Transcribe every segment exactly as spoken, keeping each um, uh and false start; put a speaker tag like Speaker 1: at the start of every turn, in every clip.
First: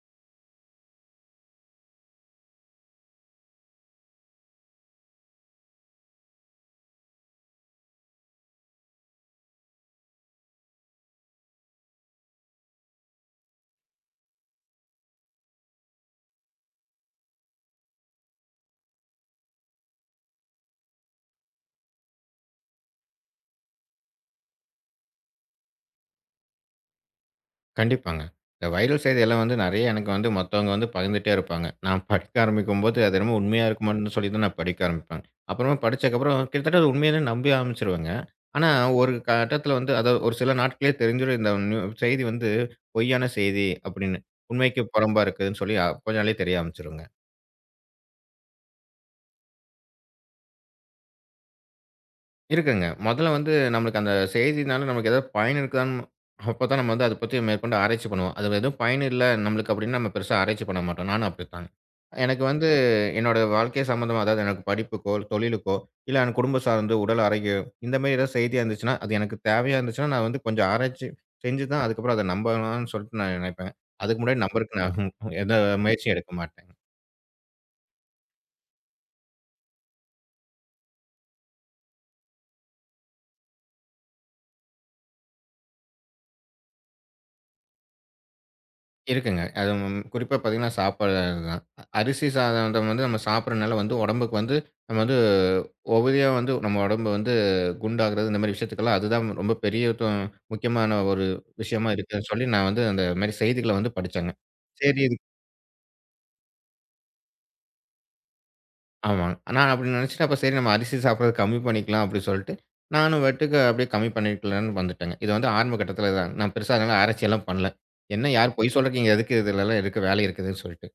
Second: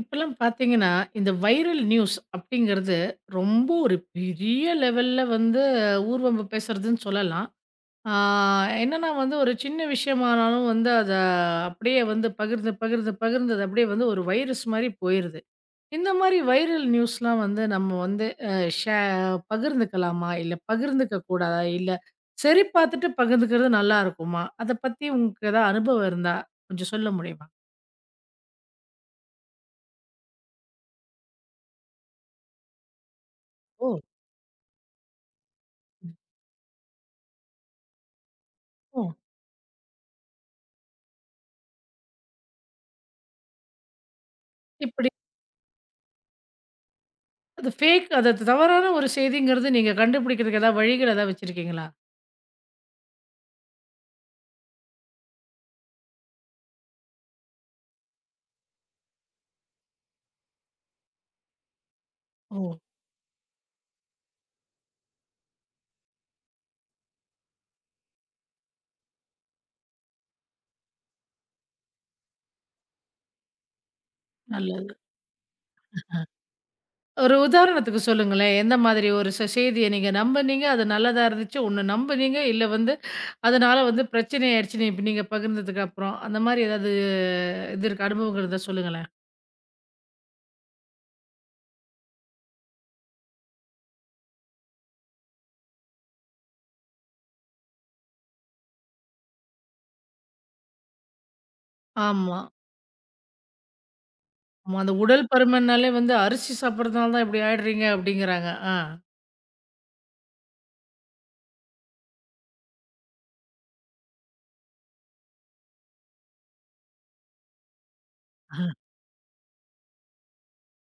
Speaker 1: இப்பல்லாம் பார்த்தீங்கன்னா, இந்த வைரல் நியூஸ் அப்படிங்கிறது ரொம்ப ஒரு பெரிய லெவல்ல வந்து ஊர்வம்பு பேசுறதுன்னு சொல்லலாம். ஆ, என்னன்னா வந்து ஒரு சின்ன விஷயமானாலும் வந்து அத அப்படியே வந்து பகிர்ந்து, பகிர்ந்து, பகிர்ந்து அது அப்படியே வந்து ஒரு வைரஸ் மாரி போயிருது. இந்த மாரி வைரல் நியூஸ்லாம் வந்து நம்ம வந்து அ ஷே பகிர்ந்துக்கலாமா? இல்ல பகிர்ந்துக்க கூடாதா? இல்ல சரி பார்த்துட்டு பகிர்ந்துக்கிறது நல்லா இருக்குமா? அத பத்தி உங்களுக்கு ஏதாவது அனுபவம் இருந்தா கொஞ்சம் சொல்ல முடியுமா?
Speaker 2: கண்டிப்பாங்க. இந்த வைரல் செய்தியெல்லாம் வந்து நெறைய எனக்கு வந்து மத்தவங்க வந்து பகிர்ந்துட்டே இருப்பாங்க. நான் படிக்க ஆரம்பிக்கும்போது, அது என்னமோ உண்மையா
Speaker 1: ஓ!
Speaker 2: இருக்குமான்னு சொல்லி தான் நான் படிக்க ஆரம்பிப்பேன். அப்புறமா படிச்சதுக்கப்புறம் கிட்டத்தட்ட அது உண்மையான்னு நம்பி ஆரம்பிச்சுருவேங்க. ஆனா,
Speaker 1: ஓ!
Speaker 2: ஒரு கட்டத்தில வந்து அதாவது ஒரு சில நாட்களே தெரிஞ்சிரும் இந்த நியூ செய்தி வந்து பொய்யான செய்தி அப்படின்னு. உண்மைக்கு
Speaker 1: இப்படி
Speaker 2: புறம்பா இருக்குதுன்னு சொல்லி அப்ப நாளே தெரிய ஆரம்பிச்சுருங்க.
Speaker 1: அது ஃபேக், அது அது தவறான ஒரு செய்திங்கிறது நீங்க கண்டுபிடிக்கிறதுக்கு ஏதாவது வழிகள் ஏதாவது வச்சிருக்கீங்களா?
Speaker 2: இருக்குங்க. மொதல்ல வந்து நம்மளுக்கு அந்த செய்தினால நமக்கு ஏதாவது பயன் இருக்குதான்னு அப்பதான் நம்ம வந்து அத பத்தி மேற்கொண்டு ஆராய்ச்சி பண்ணுவோம். அதுல எதுவும் பயன் இல்ல நம்மளுக்கு அப்டின்னு நம்ம பெருசா ஆராய்ச்சி பண்ண மாட்டோம். நானும் அப்படித்தான். எனக்கு
Speaker 1: ஓ!
Speaker 2: வந்து என்னோட வாழ்க்கை சம்மந்தமா அதாவது எனக்கு படிப்புக்கோ, தொழிலுக்கோ, இல்ல எனக்கு குடும்பம் சார்ந்து உடல் ஆரோக்கியம் இந்த மாரி ஏதாவது செய்தியா இருந்துச்சுன்னா, அது எனக்கு தேவையா இருந்துச்சுன்னா, நான் வந்து கொஞ்சம் ஆராய்ச்சி செஞ்சு தான் அதுக்கப்புறம் அத நம்பலாம்னு சொல்லிட்டு நான் நெனைப்பேன். அதுக்கு முன்னாடி நம்பறக்கு
Speaker 1: நல்லது.
Speaker 2: நான் எந்த முயற்சியும் எடுக்க மாட்டேன்.
Speaker 1: ஒரு உதாரணத்துக்கு சொல்லுங்களேன். எந்த மாதிரி ஒரு செ செய்திய நீங்க நம்புனீங்க, அது நல்லதா இருந்துச்சு, ஒண்ணு நம்புனீங்க, இல்ல வந்து அதனால வந்து பிரச்சனை ஆயிடுச்சு நீ இப்ப நீங்க பகிர்ந்ததுக்கு அப்புறம். அந்த மாரி ஏதாவது இது இருக்கா? அனுபவங்கள் இருந்தா சொல்லுங்களேன்.
Speaker 2: இருக்குங்க. அது ம் குறிப்பா பார்த்தீங்கன்னா, சாப்பாடு தான். அ- அரிசி சாதம் வந்து நம்ம சாப்பிடுறனால வந்து உடம்புக்கு வந்து நம்ம வந்து ஒபதியா வந்து நம்ம உடம்பு வந்து குண்டாகுறது இந்த மாரி விஷயத்துக்கெல்லாம் அதுதான் ரொம்ப பெரிய தொ முக்கியமான ஒரு விஷயமா இருக்குன்னு
Speaker 1: ஆமா.
Speaker 2: சொல்லி நான் வந்து அந்த மாரி செய்திகள வந்து படிச்சேங்க.
Speaker 1: ஆமா. அந்த
Speaker 2: சரி. இது
Speaker 1: உடல் பருமன்னாலே வந்து அரிசி சாப்பிடுறதுனால தான் இப்படி ஆயிடுறீங்க அப்படிங்கிறாங்க. ஆ.
Speaker 2: ஆமாங்க. நான் அப்படி நினைச்சுட்டு, அப்ப சரி நம்ம அரிசி சாப்பிடுறத கம்மி பண்ணிக்கலாம் அப்படி சொல்லிட்டு, நானும் பாட்டுக்கு அப்படியே கம்மி பண்ணிக்கலான்னு வந்துட்டேங்க. இது வந்து ஆரம்ப கட்டத்தில தான். நான் பெருசா அதனால ஆராய்ச்சியெல்லாம் பண்ணல. என்ன யார்
Speaker 1: அஹ.
Speaker 2: பொய் சொல்றதுக்கு இங்க எதுக்கு இதுலலாம் இருக்க வேலை இருக்குதுன்னு சொல்லிட்டு.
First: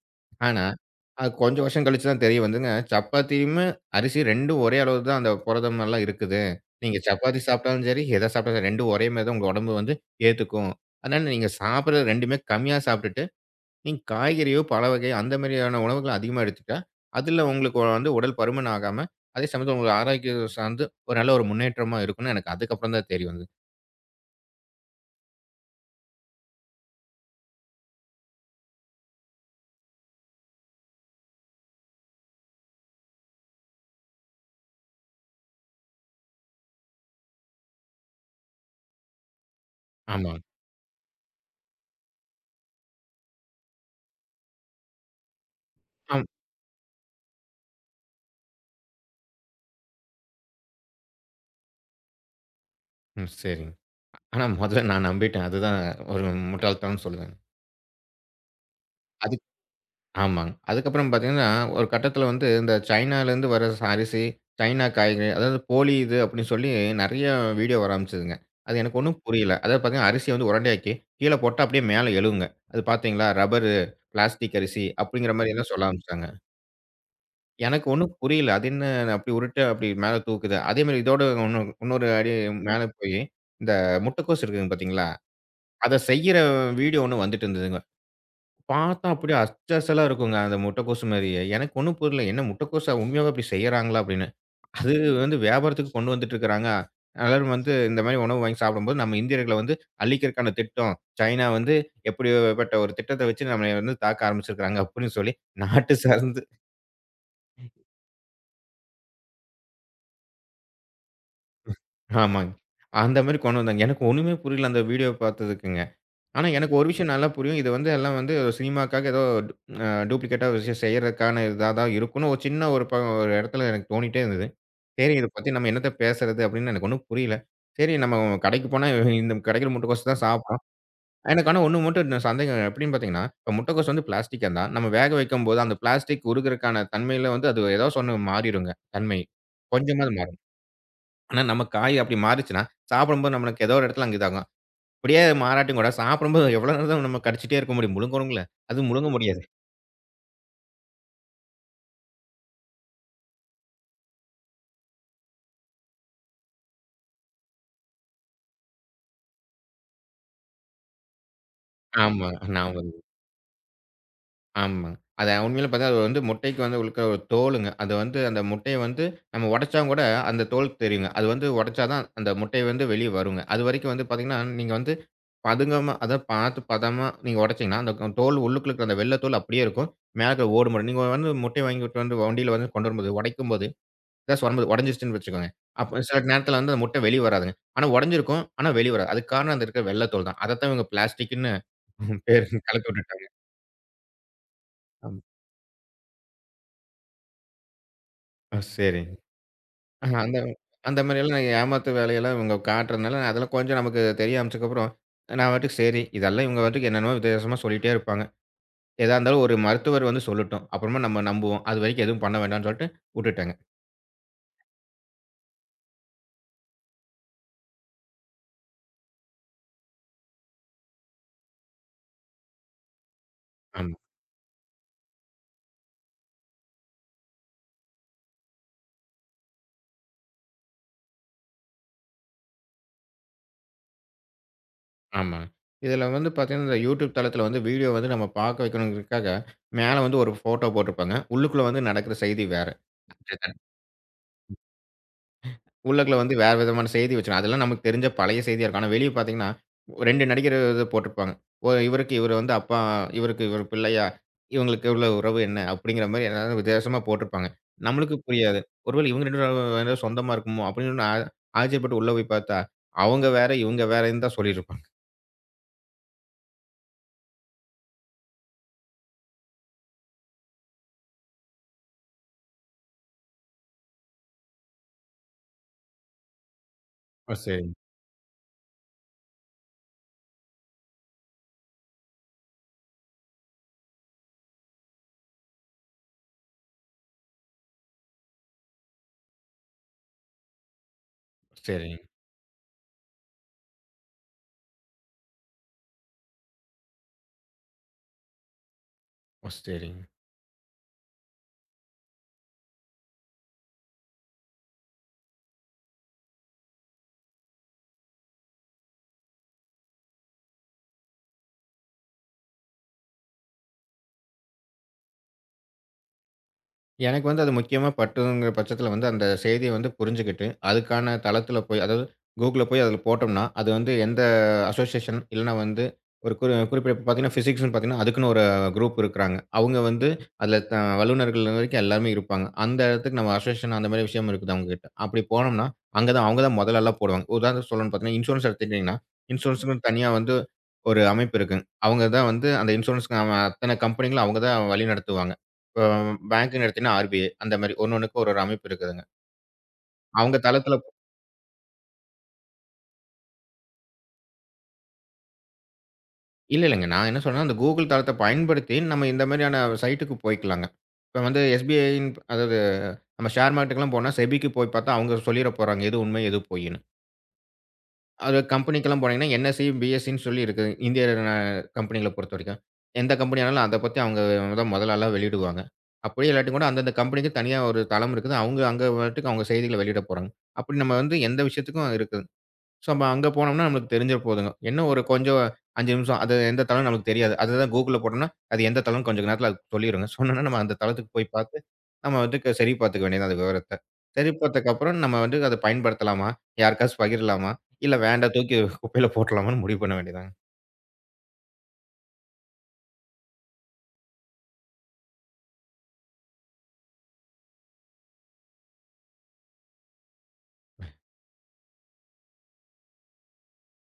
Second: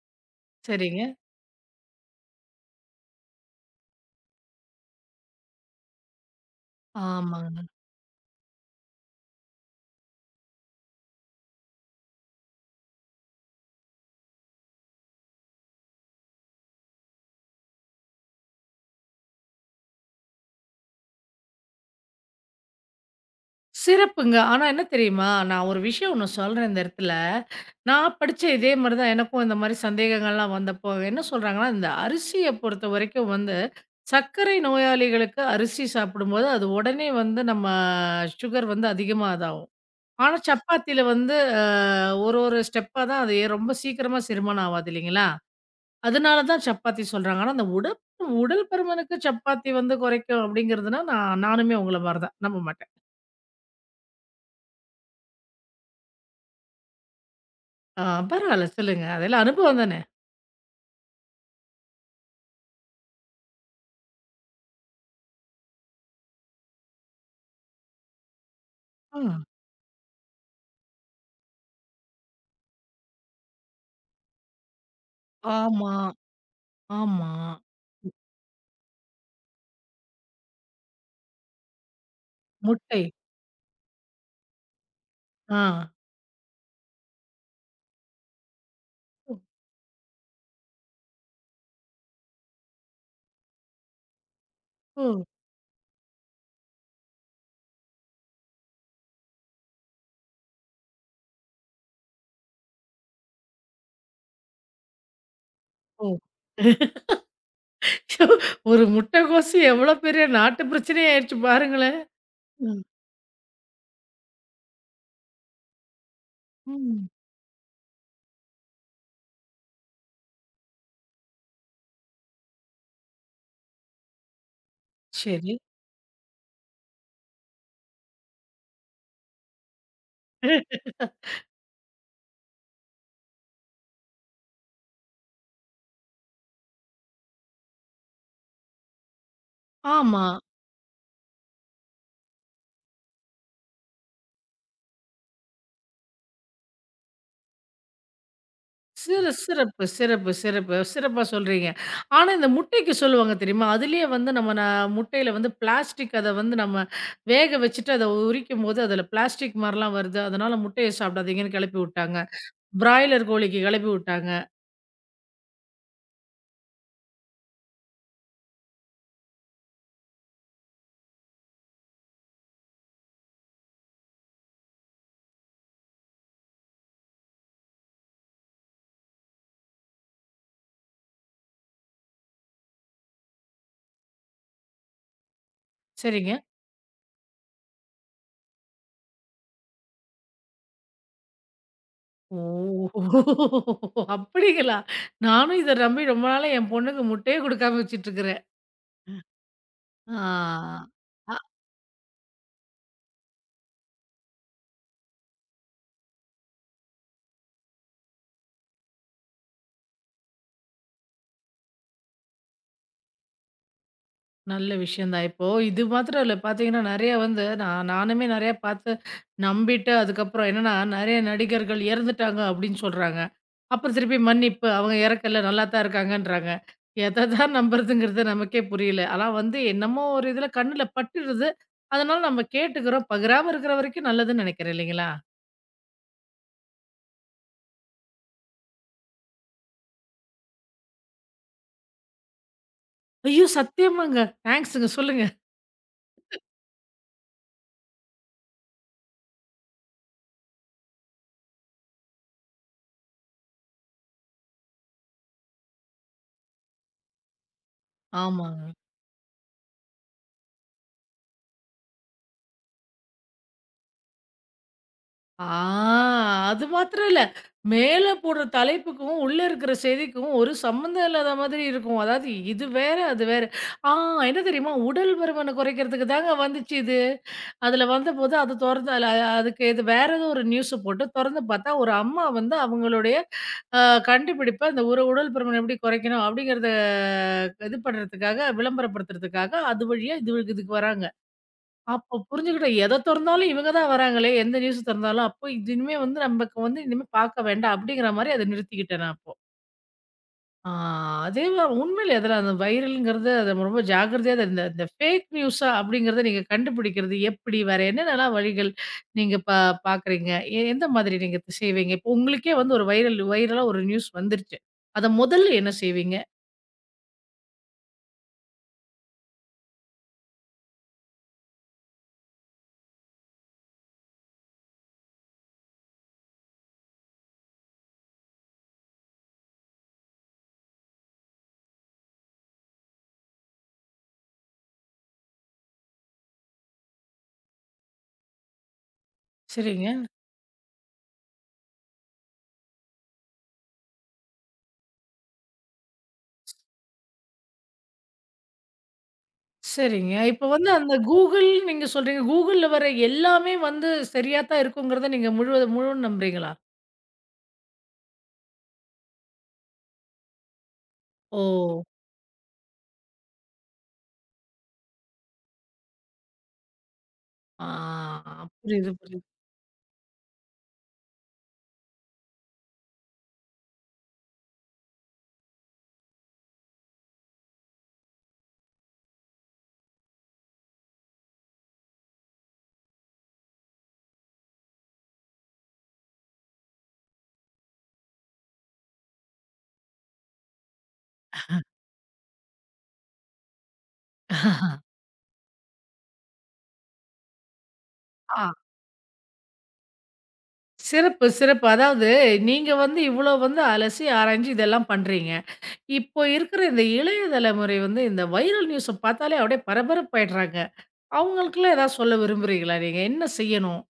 Speaker 2: ஆனா,
Speaker 1: சரிங்க.
Speaker 2: அது கொஞ்சம் வருஷம் கழிச்சு தான் தெரிய வந்துங்க, சப்பாத்தியுமே அரிசி ரெண்டும் ஒரே அளவு தான் அந்த புரதமெல்லாம் இருக்குது. நீங்க சப்பாத்தி
Speaker 1: ஆமாங்க.
Speaker 2: சாப்பிட்டாலும் சரி, எத சாப்பிட்டாலும் சரி ரெண்டும் ஒரே மாரி தான் உங்க உடம்பு வந்து ஏத்துக்கும். அதனால நீங்க சாப்பிடுறது ரெண்டுமே கம்மியா சாப்பிட்டுட்டு நீங்க காய்கறியோ, பழ வகை அந்த மாதிரியான உணவுகள் அதிகமா எடுத்துக்கிட்டா, அதில உங்களுக்கு வந்து உடல் பருமன் ஆகாம, அதே சமயத்தில உங்க ஆரோக்கியம் சார்ந்து ஒரு நல்ல ஒரு முன்னேற்றமா இருக்கும்னு எனக்கு அதுக்கப்புறம் தான் தெரிய வந்தது.
Speaker 1: சிறப்புங்க. ஆனா என்ன தெரியுமா? நான் ஒரு விஷயம் ஒண்ணு சொல்றேன் இந்த இடத்துல. நான் படிச்ச இதே மாரி தான் எனக்கும் இந்த மாரி சந்தேகங்கள்லாம் வந்தப்போ, என்ன சொல்றாங்கன்னா, இந்த அரிசிய பொறுத்தவரைக்கும் வந்து, சர்க்கரை நோயாளிகளுக்கு அரிசி சாப்பிடும்போது, அது உடனே வந்து நம்ம சுகர் வந்து அதிகமா இதாகும்.
Speaker 2: ஆமா.
Speaker 1: ஆனா சப்பாத்தில வந்து அ ஒரு ஒரு ஸ்டெப்பா தான் அது ஏ- ரொம்ப சீக்கிரமா செரிமானம் ஆவாது இல்லைங்களா?
Speaker 2: ஆம்.
Speaker 1: அதனால தான் சப்பாத்தி சொல்றாங்க. ஆனா அந்த உடல் உடல் பருமனுக்கு சப்பாத்தி வந்து குறைக்கும் அப்படிங்கிறதுனா, நான் நானுமே உங்கள மாரி தான். நம்ப மாட்டேன்.
Speaker 2: ம். சரிங்க. ஆனா முதல்ல நான் நம்பிட்டேன். அதுதான் ஒரு முட்டாள்தனம்னு சொல்லுவேன்.
Speaker 1: ஆ, பரவால்ல சொல்லுங்க. அதெல்லாம்
Speaker 2: அதுக்கு
Speaker 1: அனுபவம் தானே!
Speaker 2: ஆமாங்க. அதுக்கப்புறம் பார்த்தீங்கன்னா, ஒரு கட்டத்தில வந்து இந்த சைனாலேருந்து வர ச அரிசி, சைனா காய்கறி அதாவது போலி இது அப்படின்னு சொல்லி நெறைய வீடியோ வர ஆரம்பிச்சதுங்க. அது எனக்கு
Speaker 1: ஆ.
Speaker 2: ஒண்ணும் புரியல. அதாவது பார்த்தீங்கன்னா, அரிசிய வந்து உருண்டையாக்கி கீழ போட்டா அப்படியே மேல எழுவுங்க. அது பார்த்தீங்களா ரப்பரு, பிளாஸ்டிக் அரிசி அப்படிங்கிற மாரி எல்லாம் சொல்ல
Speaker 1: ஆமா,
Speaker 2: ஆரம்பிச்சாங்க.
Speaker 1: ஆமா.
Speaker 2: எனக்கு ஒண்ணும் புரியல. அது என்ன அப்படி உருட்டு அப்படி மேல தூக்குது. அதே மாரி இதோட உன்னு இன்னொரு அடி மேல
Speaker 1: முட்டை.
Speaker 2: போயி, இந்த முட்டைக்கோஸ் இருக்குதுங்க பார்த்தீங்களா?
Speaker 1: ஆ.
Speaker 2: அத செய்யற வீடியோ ஒண்ணு வந்துட்டு இருந்ததுங்க. பார்த்தா
Speaker 1: ஓ!
Speaker 2: அப்படியே அச்சசலா இருக்குங்க. அந்த முட்டைக்கோசு மாரியே. எனக்கு ஒண்ணும் புரியல. என்ன முட்டைக்கோசா உண்மையாவே இப்படி செய்றாங்களா? அப்படின்னு. அது
Speaker 1: ஓ!
Speaker 2: வந்து வியாபாரத்துக்கு கொண்டு வந்துட்டு இருக்கிறாங்க. எல்லாரும் வந்து இந்த மாரி உணவு வாங்கி சாப்பிடும்போது, நம்ம இந்தியர்கள வந்து அழிக்கிறக்கான திட்டம். சைனா வந்து எப்படிப்பட்ட ஒரு திட்டத்த வச்சு நம்மள வந்து தாக்க ஆரம்பிச்சிருக்காங்க அப்படின்னு சொல்லி நாட்டு
Speaker 1: ஓ!
Speaker 2: சார்ந்து
Speaker 1: ச்சோ! ஒரு முட்டைக்கோசு எவ்வளோ பெரிய நாட்டு பிரச்சனை ஆயிடுச்சு பாருங்களேன்.
Speaker 2: ஆமாங்க.
Speaker 1: ம்.
Speaker 2: அந்த மாரி கொண்டு வந்தாங்க. எனக்கு ஒண்ணுமே புரியல அந்த வீடியோ பார்த்ததுக்குங்க. ஆனா, எனக்கு ஒரு
Speaker 1: ம்.
Speaker 2: விஷயம் நல்லா புரியும். இது வந்து எல்லாம் வந்து சினிமாக்காக ஏதோ அ டூப்ளிகேட்டா ஒரு விஷயம் செய்றதுக்கான இதா தான் இருக்கும்னு ஒரு சின்ன ஒரு ப ஒரு இடத்துல எனக்கு தோணிட்டே இருந்தது. சரி இத பத்தி
Speaker 1: சரி.
Speaker 2: நம்ம என்னத்த பேசுறது அப்படின்னு எனக்கு ஒண்ணும் புரியல. சரி நம்ம கடைக்கு போனா இந்த கிடைக்கிற முட்டைக்கோசு தான் சாப்பிடுறோம். எனக்கு ஆனா ஒண்ணு மட்டும் ந சந்தேகம் எப்படின்னு பார்த்தீங்கன்னா, இப்ப முட்டைக்கோஸ் வந்து பிளாஸ்டிக்கா இருந்தா, நம்ம வேக வைக்கும்போது அந்த பிளாஸ்டிக் உருகுறக்கான தன்மையில வந்து அது ஏதோ ஒண்ணு மாறிடுங்க தன்மை. கொஞ்சமாவது
Speaker 1: ஆமா.
Speaker 2: மாறும். ஆனா நம்ம காய் அப்படி மாறிச்சுன்னா, சாப்பிடும்போது நம்மளுக்கு ஏதோ ஒரு இடத்துல அங்க இதாகும். அப்படியே மாறாட்டுங்கூட சாப்பிடும்போது எவ்வளோ நேரம் தான் நம்ம கடிச்சிட்டே இருக்க முடியும்? முழுங்குறோம்ல. அதுவும் முழுங்க
Speaker 1: சிற
Speaker 2: முடியாது.
Speaker 1: சிறப்பு, சிறப்பு, சிறப்பு. சிறப்பா சொல்றீங்க. ஆனா இந்த முட்டைக்கு சொல்லுவாங்க தெரியுமா? அதிலேயே வந்து நம்ம ந முட்டையில வந்து பிளாஸ்டிக் அத வந்து நம்ம வேக வச்சுட்டு அத உரிக்கும்போது, அதில பிளாஸ்டிக் மாரிலாம் வருது. அதனால முட்டைய சாப்பிடாதீங்கன்னு கெளப்பி விட்டாங்க.
Speaker 2: ஆமா. ஞாபகம்.
Speaker 1: பிராய்லர் கோழிக்கு கெளப்பி விட்டாங்க.
Speaker 2: ஆமா. அது உண்மையிலே பார்த்தா அது வந்து முட்டைக்கு வந்து இருக்கிற ஒரு தோலுங்க. அது வந்து அந்த முட்டைய வந்து நம்ம உடைச்சா கூட அந்த தோல் தெரியுங்க. அது வந்து உடைச்சா தான் அந்த முட்டை வந்து வெளிய வருங்க. அதுவரைக்கும் வந்து பார்த்தீங்கன்னா, நீங்க வந்து பதுங்கமா அதாவது பார்த்து பதமா நீங்க உடைச்சீங்கன்னா, அந்த க- தோல் உள்ளுக்குள்ள இருக்கிற அந்த வெள்ள தோல் அப்படியே இருக்கும். மேல இருக்கிற ஓடு மட்டும். நீங்க வந்து முட்டைய வாங்கிட்டு வந்து வண்டியில வந்து கொண்டு வரும்போது, உடைக்கும்போது கிளாஸ் உடம்பு உடைஞ்சிருச்சுன்னு வச்சுக்கோங்க. அப்ப சில
Speaker 1: சரிங்க.
Speaker 2: நேரத்தில வந்து அந்த முட்டை வெளிய வராதுங்க. ஆனா உடைஞ்சிருக்கும். ஆனா வெளிய வராது. அதுக்கு காரணம் அந்த இருக்கிற வெள்ள தோல் தான். அதத்தான் இவங்க பிளாஸ்டிக்ன்னு பேர் கலப்பி
Speaker 1: ஓ!
Speaker 2: விட்டுட்டாங்க.
Speaker 1: அப்படிங்களா?
Speaker 2: ஆமா.
Speaker 1: நானும் இத நம்பி ரொம்ப நாளா என் பொண்ணுக்கு முட்டையே குடுக்காம வச்சுட்டுருக்கிறேன்.
Speaker 2: ஓ சரிங்க. ஆஹா அந்த
Speaker 1: ஆ.
Speaker 2: அந்த மாரியெல்லாம் ஏமாத்து வேலையெல்லாம் இவங்க காட்டுறதுனால, அதெல்லாம் கொஞ்சம் நமக்கு தெரிய ஆரம்பிச்சதுக்கப்புறம், நான் பாட்டுக்கு சரி, இதெல்லாம் இவங்க பாட்டுக்கு என்னென்னமோ வித்தியாசமா சொல்லிட்டே இருப்பாங்க. எதா இருந்தாலும் ஒரு மருத்துவர் வந்து சொல்லட்டும். அப்புறமா நம்ம நம்புவோம். அதுவரைக்கும் எதுவும் பண்ண வேண்டாம்ன்னு சொல்லிட்டு வுட்டுட்டேங்க.
Speaker 1: நல்ல விஷயம் தான். இப்போ இது மாத்திரம் இல்ல. பார்த்தீங்கன்னா, நெறைய வந்து நான் நானுமே நெறைய பார்த்து நம்பிட்டு அதுக்கப்புறம் என்னன்னா, நெறைய நடிகர்கள் இறந்துட்டாங்க அப்படின்னு சொல்றாங்க. அப்புறம்
Speaker 2: ஆமா.
Speaker 1: திருப்பி மன்னிப்பு, அவங்க இறக்கல நல்லா தான் இருக்காங்கன்றாங்க. எத தான் நம்புறதுங்கிறது நமக்கே புரியல. ஆனா வந்து என்னமோ ஒரு இதுல கண்ணுல பட்டுடுது. அதனால நம்ம கேட்டுக்கிறோம். பகிராம இருக்கிற வரைக்கும் நல்லதுன்னு நெனைக்கிறேன் இல்லைங்களா?
Speaker 2: ஆமா. இதில வந்து பார்த்தீங்கன்னா, இந்த YouTube தளத்தில வந்து வீடியோ வந்து நம்ம பார்க்க வைக்கணுங்கிறதுக்காக, மேல வந்து ஒரு ஃபோட்டோ போட்டிருப்பாங்க. உள்ளுக்குள்ள வந்து நடக்கிற செய்தி வேற.
Speaker 1: ஐயோ! சத்தியமாங்க. தேங்க்ஸுங்க. சொல்லுங்க.
Speaker 2: உள்ளுக்குள்ள வந்து வேற விதமான செய்தி வச்சுரும். அதெல்லாம் நமக்கு தெரிஞ்ச பழைய செய்தியா இருக்கும். ஆனா வெளிய பார்த்தீங்கன்னா, ரெண்டு நடிகர் இது போட்டிருப்பாங்க. ஓ இவருக்கு இவர் வந்து அப்பா, இவருக்கு இவர் பிள்ளையா, இவங்களுக்கு இவ்ளோ உறவு என்ன? அப்படிங்கிற மாரி ஏதாவது வித்தியாசமா போட்டிருப்பாங்க. நம்மளுக்கு புரியாது.
Speaker 1: ஆமாங்க.
Speaker 2: ஒருவேளை இவங்க ரெண்டு பேரும் ஏதோ சொந்தமா இருக்குமோ? அப்படின்னு ஆ ஆச்சரியப்பட்டு உள்ள போய் பார்த்தா, அவங்க வேற, இவங்க வேறன்னு தான் சொல்லியிருப்பாங்க.
Speaker 1: ஆ, அது மாத்திரம் இல்ல. மேல போடுற தலைப்புக்கும், உள்ள இருக்கிற செய்திக்கும் ஒரு சம்மந்தம் இல்லாத மாதிரி இருக்கும். அதாவது இது வேற, அது வேற. ஆ, என்ன தெரியுமா? உடல் பருமன குறைக்கிறதுக்கு தாங்க வந்துச்சு இது.
Speaker 2: ஓ! சரிங்க.
Speaker 1: அதுல வந்தபோது அது தொறந்து அதுல அதுக்கு இது வேற ஏதோ ஒரு நியூஸ போட்டு தொறந்து பார்த்தா, ஒரு அம்மா வந்து அவங்களுடைய அ கண்டுபிடிப்ப இந்த ஒரு உடல் பருமன் எப்படி குறைக்கணும் அப்படிங்கிறத இது பண்ணுறதுக்காக, விளம்பரப்படுத்துறதுக்காக அது வழியா இது இதுக்கு வராங்க.
Speaker 2: சரிங்க.
Speaker 1: அப்போ புரிஞ்சுக்கிட்டேன். எத தொறந்தாலும் இவங்க தான் வராங்களே! எந்த நியூஸ் தொறந்தாலும், அப்போ இது இனிமே வந்து நமக்கு வந்து இனிமே பார்க்க வேண்டாம் அப்பிடிங்கிற மாரி அத நிறுத்திக்கிட்டேன் நான் அப்போ.
Speaker 2: ஓ! சரிங்க.
Speaker 1: ஆ, அதே வ உண்மையிலே அதெல்லாம் அந்த வைரல்ங்கிறது அத ரொம்ப ஜாக்கிரதையா அத இந்த இந்த ஃபேக் நியூஸா அப்பிடிங்கிறத நீங்க கண்டுபிடிக்கிறது எப்பிடி? வேற என்னென்னலாம் வழிகள் நீங்க பா பார்க்குறீங்க? எ எந்த மாதிரி நீங்க இது செய்வீங்க? இப்போ உங்களுக்கே வந்து ஒரு வைரல் வைரலா ஒரு நியூஸ் வந்துருச்சு. அத முதல்ல என்ன செய்வீங்க?
Speaker 2: எனக்கு வந்து அது முக்கியமா பட்டுங்கிற பட்சத்தில வந்து, அந்த செய்திய வந்து புரிஞ்சுகிட்டு, அதுக்கான தளத்தில போய் அதாவது Googleல போய் அதில போட்டோம்னா, அது வந்து எந்த அசோசியேஷன் இல்லன்னா வந்து ஒரு குறி குறிப்பிட்ட பார்த்தீங்கன்னா, பிசிக்ஸ்ன்னு பார்த்தீங்கன்னா, அதுக்குன்னு ஒரு குரூப் இருக்கிறாங்க. அவங்க வந்து அதில த வல்லுநர்கள் வரைக்கும் எல்லாருமே இருப்பாங்க. அந்த இடத்துக்கு நம்ம அசோசியேஷன் அந்த மாரி விஷயம் இருக்குது அவங்ககிட்ட. அப்படி போனோம்னா, அங்க தான் அவங்க தான் முதல் ஆளா போடுவாங்க. உதாரணத்துக்கு சொல்லணும்னு பார்த்தீங்கன்னா, இன்ஷூரன்ஸ் எடுத்துக்கிட்டீங்கன்னா, இன்ஷூரன்ஸுக்குன்னு
Speaker 1: சரிங்க.
Speaker 2: தனியா வந்து ஒரு அமைப்பு இருக்குங்க. அவங்க தான் வந்து அந்த இன்ஷூரன்ஸ்க்கு அவன் அத்தன கம்பெனிகளும் அவங்க தான் வழிநடத்துவாங்க. இப்போ பேங்க்ன்னு எடுத்தீங்கன்னா ஆர்பிஐ அந்த மாரி ஒன்னொன்னுக்கு ஒரு ஒரு அமைப்பு இருக்குதுங்க.
Speaker 1: சரிங்க.
Speaker 2: அவங்க
Speaker 1: இப்ப வந்து
Speaker 2: தளத்தில
Speaker 1: அந்த Google நீங்க சொல்றீங்க. Googleல வர எல்லாமே வந்து சரியா தான் இருக்குங்கிறத நீங்க முழுவது முழு நம்புறீங்களா?
Speaker 2: இல்ல இல்லங்க. நான் என்ன சொல்றேன்னா, அந்த கூகுள் தளத்த பயன்படுத்தி நம்ம இந்த மாரியான சைட்டுக்கு போய்க்கலாங்க. இப்ப வந்து
Speaker 1: ஓ!
Speaker 2: எஸ்பிஐயின் அதாவது நம்ம ஷேர் மார்க்கெட்டுக்குலாம் போனா செபிக்கு போய் பார்த்தா அவங்க சொல்லிற போறாங்க. எது உண்மை, எது பொய்ன்னு.
Speaker 1: ஆ,
Speaker 2: அது
Speaker 1: புரியுது,
Speaker 2: கம்பெனிக்கெல்லாம்
Speaker 1: புரியுது.
Speaker 2: போனீங்கன்னா என்எஸ்சி, பிஎஸ்சின்னு சொல்லி இருக்கு. இந்திய ந கம்பெனிகள பொறுத்தவரைக்கும். எந்த கம்பெனியானாலும் அத பத்தி அவங்க தான் முதல் ஆளா வெளியிடுவாங்க. அப்படியே இல்லாட்டி கூட அந்தந்த கம்பெனிக்கு தனியா ஒரு தளம் இருக்குது. அவங்க அங்க பாட்டுக்கு அவங்க செய்திகள வெளியிட போறாங்க. அப்படி நம்ம வந்து எந்த விஷயத்துக்கும் இருக்குது. ஸோ நம்ம அங்க போனோம்னா நம்மளுக்கு தெரிஞ்சா போதுங்க. என்ன ஒரு கொஞ்சம் ஐந்து நிமிஷம் அது எந்த தளம்னு நமக்கு தெரியாது. அதுதான் Googleல போட்டோம்னா, அது எந்த தளம்னு கொஞ்சம் நேரத்தில அது சொல்லிருங்க. சொன்னோனே நம்ம அந்த தளத்துக்கு போய் பார்த்து, நம்ம வந்து க- சரி பார்த்துக்க வேண்டியது தான் அந்த விவரத்த. சரி பார்த்ததுக்கப்புறம் நம்ம வந்து அத பயன்படுத்தலாமா? யாருக்காச்சும் பகிரலாமா? இல்ல வேண்டாம்
Speaker 1: ஆ,
Speaker 2: தூக்கி குப்பையில போட்டுறலாமான்னு முடிவு பண்ண வேண்டியது தான்.
Speaker 1: சிறப்பு, சிறப்பு. அதாவது நீங்க வந்து இவ்ளோ வந்து அலசி, ஆராய்ஞ்சு இதெல்லாம் பண்றீங்க. இப்போ இருக்கிற இந்த இளைய தலைமுறை வந்து இந்த வைரல் நியூஸ பார்த்தாலே அப்படியே பரபரப்பாயிடுறாங்க. அவங்களுக்கெல்லாம் ஏதாவது சொல்ல விரும்புறீங்களா நீங்க? என்ன செய்யணும்?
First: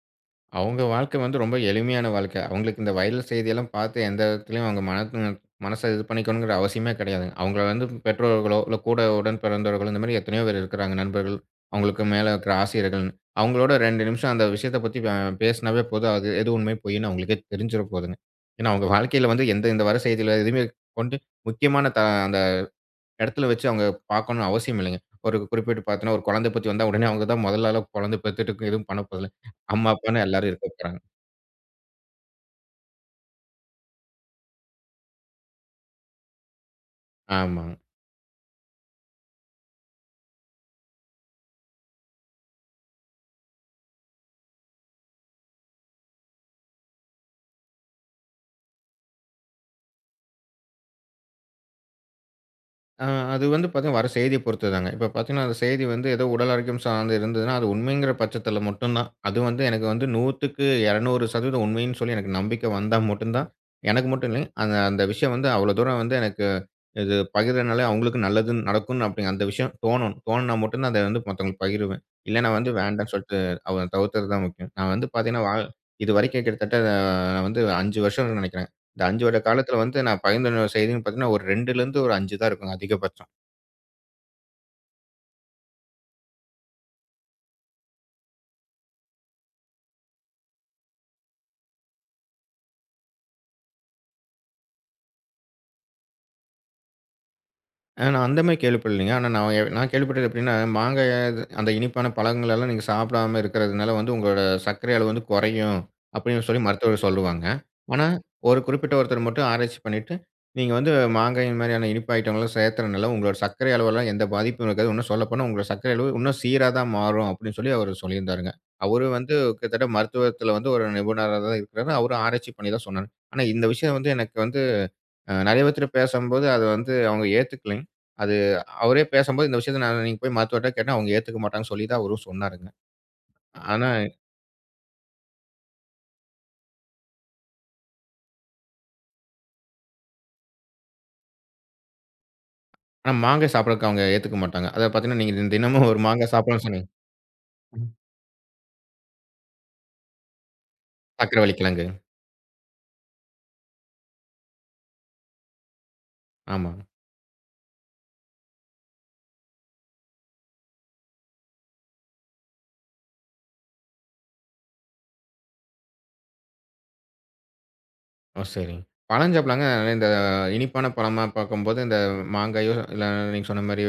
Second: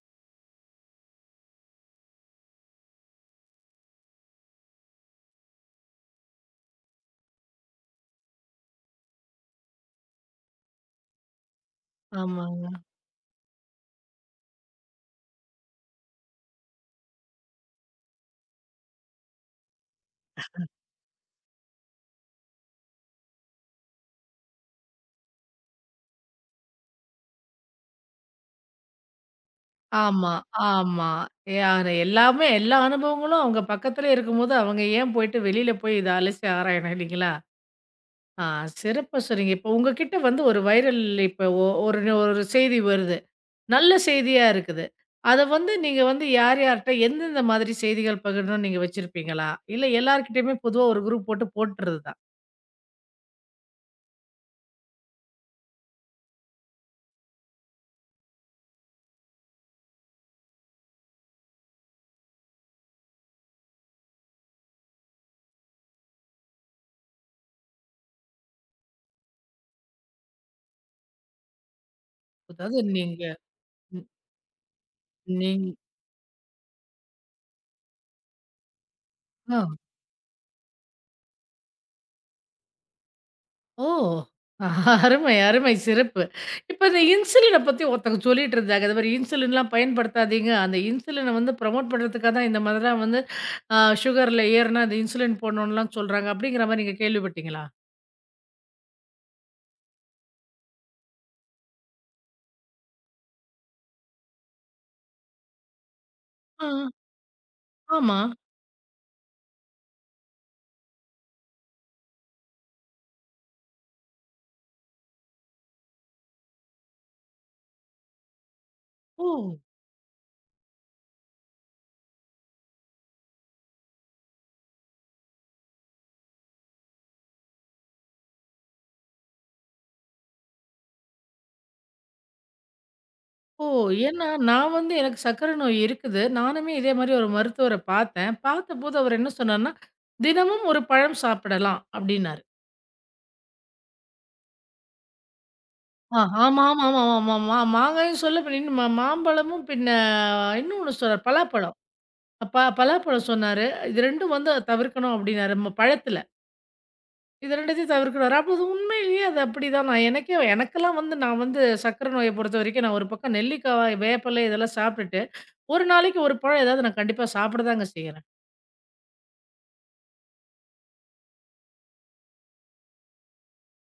Speaker 2: அவங்க வாழ்க்கை வந்து ரொம்ப எளிமையான வாழ்க்கை. அவங்களுக்கு இந்த வைரல் செய்தியெல்லாம் பார்த்து எந்த இடத்துலயும் அவங்க மன மனச இது பண்ணிக்கணுங்கிற அவசியமே கிடையாதுங்க. அவங்கள வந்து பெற்றோர்களோ, இல்ல கூட உடன் பிறந்தவர்களோ இந்த மாரி எத்தனையோ பேர் இருக்கிறாங்க நண்பர்கள். அவங்களுக்கு மேல இருக்கிற
Speaker 1: ஆமாங்க.
Speaker 2: ஆசிரியர்கள்ன்னு. அவங்களோட ரெண்டு நிமிஷம் அந்த விஷயத்த பத்தி அ பேசினாவே போதும். அது எது உண்மை, பொய்ன்னு அவங்களுக்கே தெரிஞ்சிற போதுங்க. ஏன்னா அவங்க வாழ்க்கையில வந்து எந்த இந்த வர செய்தியில எதுவுமே கொண்டு முக்கியமான த அந்த இடத்துல வச்சு அவங்க பார்க்கணும்னு அவசியம் இல்லைங்க. ஒரு குறிப்பிட்டு பார்த்தோன்னா, ஒரு குழந்தை பத்தி வந்தா உடனே அவங்க தான் முதல் ஆளா குழந்தை பெத்துட்டு எதுவும் பண்ண போறதில்ல. அம்மா, அப்பான்னு
Speaker 1: ஆமா,
Speaker 2: எல்லாரும் இருக்க போறாங்க.
Speaker 1: ஆமா. யாரு எல்லாமே எல்லா அனுபவங்களும் அவங்க பக்கத்திலே இருக்கும்போது, அவங்க ஏன் போயிட்டு வெளியில போய் இத அலசி ஆராயணும் இல்லைங்களா?
Speaker 2: ஆமாங்க.
Speaker 1: ஆ, சிறப்பா சொன்னீங்க. இப்போ உங்ககிட்ட வந்து ஒரு வைரல் இப்போ ஒ ஒரு ஒரு செய்தி வருது. நல்ல செய்தியா இருக்குது. அத வந்து நீங்க வந்து யார் யார்ட்ட எந்தெந்த மாதிரி செய்திகள் பகிரணும்னு நீங்க வச்சிருப்பீங்களா? இல்ல எல்லார்கிட்டயுமே பொதுவா ஒரு குரூப் போட்டு போட்டுறது தான்.
Speaker 2: அ அது வந்து பார்த்தீங்கன்னா, வர செய்திய பொறுத்துதாங்க. இப்ப பார்த்தீங்கன்னா, அந்த செய்தி வந்து ஏதோ உடல் ஆரோக்கியம் சார்ந்து இருந்ததுன்னா, அது உண்மைங்கிற பட்சத்தில மட்டும் தான். அது வந்து எனக்கு வந்து நூறுக்கு இருநூறு சதவீதம் உண்மைன்னு சொல்லி எனக்கு நம்பிக்கை வந்தா மட்டும் தான், எனக்கு மட்டும் இல்ல. அந்த அந்த விஷயம் வந்து அவ்வளோ தூரம் வந்து எனக்கு இது பகிர்றனால அவங்களுக்கு நல்லது நடக்கும்னு அப்படி அந்த விஷயம் தோணணும். தோணுனா மட்டும் தான் அத வந்து மத்தவங்களுக்கு பகிருவேன். இல்லன்னா வந்து
Speaker 1: அதாவது நீங்க
Speaker 2: வேண்டான்னு சொல்லிட்டு அத
Speaker 1: ம்
Speaker 2: தவிர்த்தது தான் முக்கியம். நான் வந்து பார்த்தீங்கன்னா, வா
Speaker 1: நீங்
Speaker 2: இதுவரைக்கும் கிட்டத்தட்ட நான் வந்து ஐந்து வருஷம்னு நெனைக்கிறேன். இந்த ஐந்து வருட
Speaker 1: ஆ.
Speaker 2: காலத்தில வந்து நான் பகிர்ந்த செய்தின்னு பார்த்தீங்கன்னா, ஒரு ரெண்டுலேருந்து ஒரு ஐந்து தான் இருக்கும் அதிகபட்சம்.
Speaker 1: ஓ! அருமை, அருமை. சிறப்பு. இப்ப இந்த இன்சுலின பத்தி ஒருத்தங்க சொல்லிட்டு இருந்தாங்க. இந்த மாரி இன்சுலின்லாம் பயன்படுத்தாதீங்க. அந்த இன்சுலின வந்து ப்ரமோட் பண்றதுக்காக தான் இந்த மாதிரிலாம் வந்து அ சுகர்ல ஏறுனா அந்த இன்சுலின் போடணும்லாம் சொல்றாங்க. அப்படிங்கிற மாரி நீங்க கேள்விப்பட்டீங்களா?
Speaker 2: அ நான் அந்த மாரி கேள்விப்படலைங்க. ஆனா நான் எ நான் கேள்விப்பட்டது எப்படின்னா, மாங்காய் இது- அந்த இனிப்பான பழங்கள் எல்லாம் நீங்க சாப்பிடாம இருக்கிறதுனால வந்து உங்களோட சர்க்கரை அளவு வந்து குறையும் அப்படின்னு சொல்லி
Speaker 1: ஆ,
Speaker 2: மருத்துவர்கள் சொல்லுவாங்க. ஆனா,
Speaker 1: ஆமா.
Speaker 2: ஒரு குறிப்பிட்ட ஒருத்தர் மட்டும் ஆராய்ச்சி பண்ணிட்டு, நீங்க வந்து மாங்காய் இந்த மாரியான இனிப்பு ஐட்டங்கள்லாம் சேர்த்துறனால உங்களோட சர்க்கரை அளவெல்லாம் எந்த பாதிப்பும் இருக்காது. இன்னும் சொல்லப்போனா உங்களோட சர்க்கரை அளவு இன்னும் சீரா தான் மாறும் அப்படின்னு சொல்லி அவரு சொல்லியிருந்தாருங்க. அவரு
Speaker 1: ஓ!
Speaker 2: வந்து கிட்டத்தட்ட மருத்துவத்தில வந்து ஒரு நிபுணரா தான் இருக்கிறாரு. அவரும் ஆராய்ச்சி பண்ணி தான் சொன்னாரு. ஆனா இந்த விஷயம் வந்து எனக்கு வந்து அ நெறைய பேத்துட்ட பேசம்போது அது வந்து அவங்க ஏத்துக்கலை. அது அவரே பேசம்போது இந்த விஷயத்த நான் நீங்க போய் மருத்துவர்ட்ட கேட்டா அவங்க ஏத்துக்க மாட்டாங்கன்னு சொல்லி தான் அவரும் சொன்னாருங்க.
Speaker 1: ஓ!
Speaker 2: ஆனா,
Speaker 1: ஏன்னா நான் வந்து எனக்கு சர்க்கரை நோய் இருக்குது. நானுமே இதே மாரி ஒரு மருத்துவர பார்த்தேன். பார்த்தபோது அவர் என்ன சொன்னார்ன்னா, தினமும் ஒரு பழம் சாப்பிடலாம் அப்படின்னாரு.
Speaker 2: ஆனா மாங்காய் சாப்பிடறதுக்கு அவங்க ஏத்துக்க மாட்டாங்க. அத பார்த்தீங்கன்னா, நீங்க தினமும் ஒரு
Speaker 1: ஆ,
Speaker 2: மாங்காய்
Speaker 1: ஆமா,
Speaker 2: சாப்பிடணும்னு
Speaker 1: ஆமா,
Speaker 2: சொன்னீங்க.
Speaker 1: ஆமா, ஆமா, ஆமா.
Speaker 2: ம்.
Speaker 1: மாங்காயும் சொல்ல பின்ன மா மாம்பழமும் பின்ன இன்னொன்னு சொன்னாரு.
Speaker 2: சர்க்கரைவள்ளி
Speaker 1: பலாப்பழம்.
Speaker 2: கிழங்கு.
Speaker 1: ப பலாப்பழம் சொன்னாரு. இது ரெண்டும் வந்து தவிர்க்கணும் அப்டின்னாரு. ம பழத்துல.
Speaker 2: ஆமா.
Speaker 1: இது ரெண்டையும் தவிர்க்கிறாரு. அப்ப அது உண்மையிலேயே அது அப்படிதான். நான் எனக்கே எனக்கெல்லாம் வந்து நான் வந்து சர்க்கரை நோய பொறுத்தவரைக்கும் நான் ஒரு பக்கம் நெல்லிக்காய், வேப்பல இதெல்லாம் சாப்பிட்டுட்டு, ஒரு நாளைக்கு ஒரு பழம் ஏதாவது நான் கண்டிப்பா சாப்பிட தாங்க செய்றேன்.
Speaker 2: ஓ! சரிங்க. பழம் சாப்பிடலாங்க. ஆனா இந்த இனிப்பான பழமா பார்க்கும்போது இந்த மாங்காயோ, இல்ல நீங்க சொன்ன மாரி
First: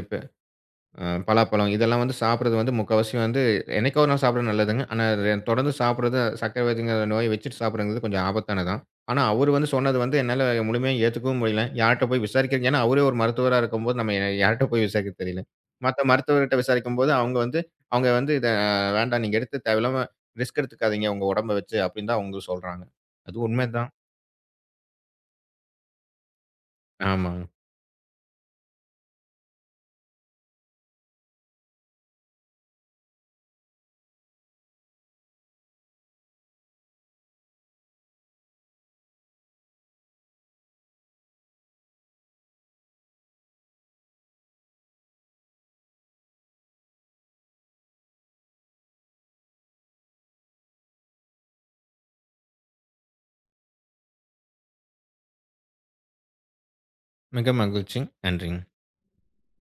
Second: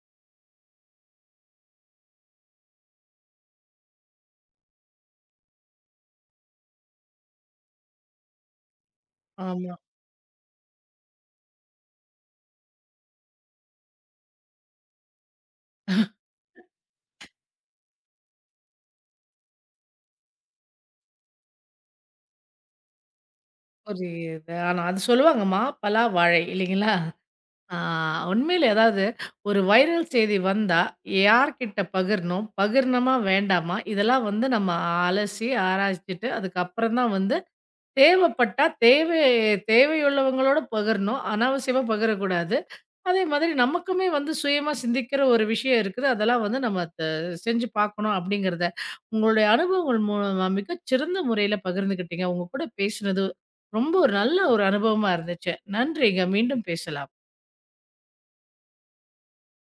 Speaker 2: அ பலாப்பழம் இதெல்லாம் வந்து சாப்பிடுறது வந்து முக்காவாசி வந்து என்னைக்கோ ஒரு நாள் சாப்பிடுறது நல்லதுங்க. ஆனா அது தொடர்ந்து சாப்பிடுறது சர்க்கரை வியாதிங்கிற நோய வச்சுட்டு சாப்பிடுறது கொஞ்சம் ஆபத்தானதுதான். ஆனா அவரு வந்து
Speaker 1: ஆமா.
Speaker 2: சொன்னது வந்து என்னால முழுமையா ஏத்துக்கவும் முடியல. யார்ட்ட போய் விசாரிக்கிறது ஏன்னா அவரே ஒரு மருத்துவரா இருக்கும்போது நம்ம யார்ட்ட போய் விசாரிக்க தெரியல. மத்த மருத்துவர்கிட்ட விசாரிக்கும்போது அவங்க வந்து அவங்க வந்து இத வேண்டாம் நீங்க எடுத்து தேவையில்லாம ரிஸ்க் எடுத்துக்காதீங்க உங்க உடம்ப வச்சு அப்படின்னு தான் அவங்க சொல்றாங்க. அது உண்மைதான்.
Speaker 1: புரியுது. ஆனா அது சொல்லுவாங்கம்மா, பலா, வாழை இல்லைங்களா?
Speaker 2: ஆமா.
Speaker 1: ஆ, உண்மையிலே அதாவது ஒரு வைரல் செய்தி வந்தா, யார்கிட்ட பகிரணும்? பகிரணுமா? வேண்டாமா? இதெல்லாம் வந்து நம்ம அலசி, ஆராய்ச்சிட்டு, அதுக்கப்புறம் தான் வந்து தேவைப்பட்டா தேவை தேவையுள்ளவங்களோட பகிரணும். அனாவசியமா பகிரக்கூடாது. அதே மாதிரி நமக்குமே வந்து சுயமா சிந்திக்கிற ஒரு விஷயம் இருக்குது. அதெல்லாம் வந்து நம்ம த செஞ்சு பார்க்கணும் அப்படிங்கிறத, உங்களுடைய அனுபவங்கள் மூலமா மிகச்சிறந்த முறையில பகிர்ந்துக்கிட்டீங்க. உங்க கூட பேசினது ரொம்ப ஒரு நல்ல ஒரு அனுபவமா இருந்துச்சு. நன்றிங்க. மீண்டும் பேசலாம்.
Speaker 2: மிக மகிழ்ச்சி. நன்றிங்க.